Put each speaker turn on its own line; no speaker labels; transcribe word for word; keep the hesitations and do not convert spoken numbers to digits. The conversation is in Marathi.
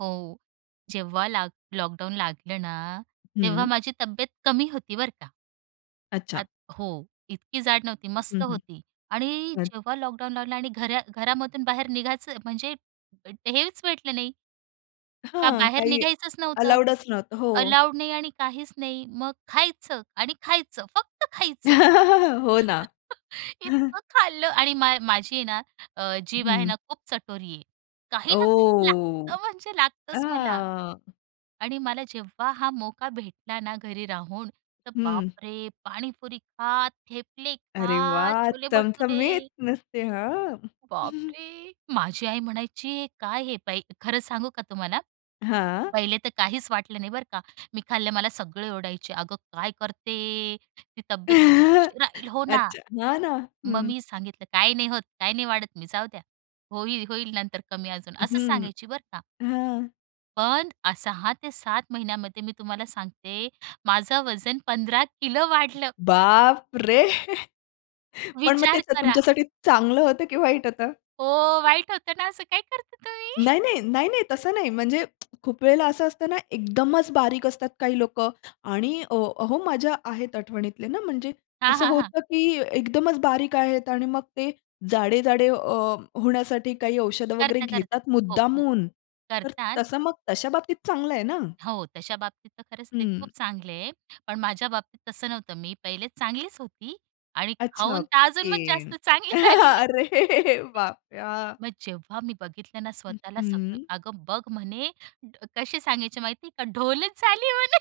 हो, जेव्हा लाक लॉकडाउन लागलं ना तेव्हा
हं.
माझी तब्येत कमी होती बरं का.
अच्छा.
आत हो, इतकी जाड नव्हती,
हं,
मस्त
हं.
होती आणि
बरं.
जेव्हा लॉकडाउन लागला आणि घरा घरामधून बाहेर निघायचं म्हणजे हेच भेटलं नाही. का
हां.
बाहेर
काही
निघायचंच नव्हतं.
अलाऊडच नव्हतं. हो.
अलाऊड नाही आणि काहीच नाही. मग खायचं आणि खायचं फक्त खायचं.
हो ना.
इतकं खाल्लं आणि मा माझी आहे ना, जीभ आहे
हं.
ना खूप चटोरी आहे. काही ना काही
ओह!
लागतं म्हणजे लागतंच मला.
हां.
आणि मला जेव्हा हा मोका भेटला ना घरी राहून. तर
हं.
बापरे! पाणीपुरी खा, थेपले
अरे
खा,
वाह!
छोले
चमचमीत
भटुरे.
नुसते, हां.
बापरे! माझी आई म्हणायची "काय हे बाई?" खरं सांगू का तुम्हाला.
हां.
पहिले तर काहीच वाटलं नाही बरं का. मी खाल्लं. मला सगळे ओरडायचे "अगं काय करते? ती तब्येत बघ कशी होऊन राहीली?" हो ना.
अच्छा! हां ना.
मग
हं.
मी सांगितलं "काही नाही होत. काही नाही वाढत मी. जाऊ द्या. होईल, होईल नंतर कमी अजून." असं
हं.
सांगायची बरं का.
हां.
पण अ, सहा ते सात महिन्यामध्ये मी तुम्हाला सांगते माझं वजन पंधरा किलो वाढलं.
बाप रे! पण मग
विचार
तेच
करा.
तुमच्यासाठी चांगलं होतं की वाईट होतं?
हो. वाईट होत ना असं काय करता तुम्ही?
नाही, नाही. नाही, नाही. तसं नाही. म्हणजे खूप वेळेला असं असतं ना एकदमच बारीक असतात काही लोकं आणि अ, अहो माझ्या आहेत आठवणीतले ना म्हणजे
हां,
असं
हां, हां.
होतं, की एकदमच बारीक आहेत आणि मग ते जाडे-जाडे अ, होण्यासाठी काही औषधं वगैरे
करता, करता.
घेतात,
हो, हो.
मुद्दामून तर तसं
करतात.
मग तशा बाबतीत चांगलं आहे ना.
हो. तशा बाबतीत तर खरंच ते खूप
हं.
चांगले आहे. पण माझ्या बाबतीत तसं नव्हतं. मी पहिले चांगलीच होती आणि
अच्छा!
खाऊन तर अजून मग
ओके.
जास्त चांगली झाली मी.
अरे बापरे! हां.
मग जेव्हा मी बघितलं ना
हं,
स्वतःला सगळं
हं.
"अगं बघ!" म्हणे कसे सांगायचे माहिती आहे का "ढोलच झाली म्हणे."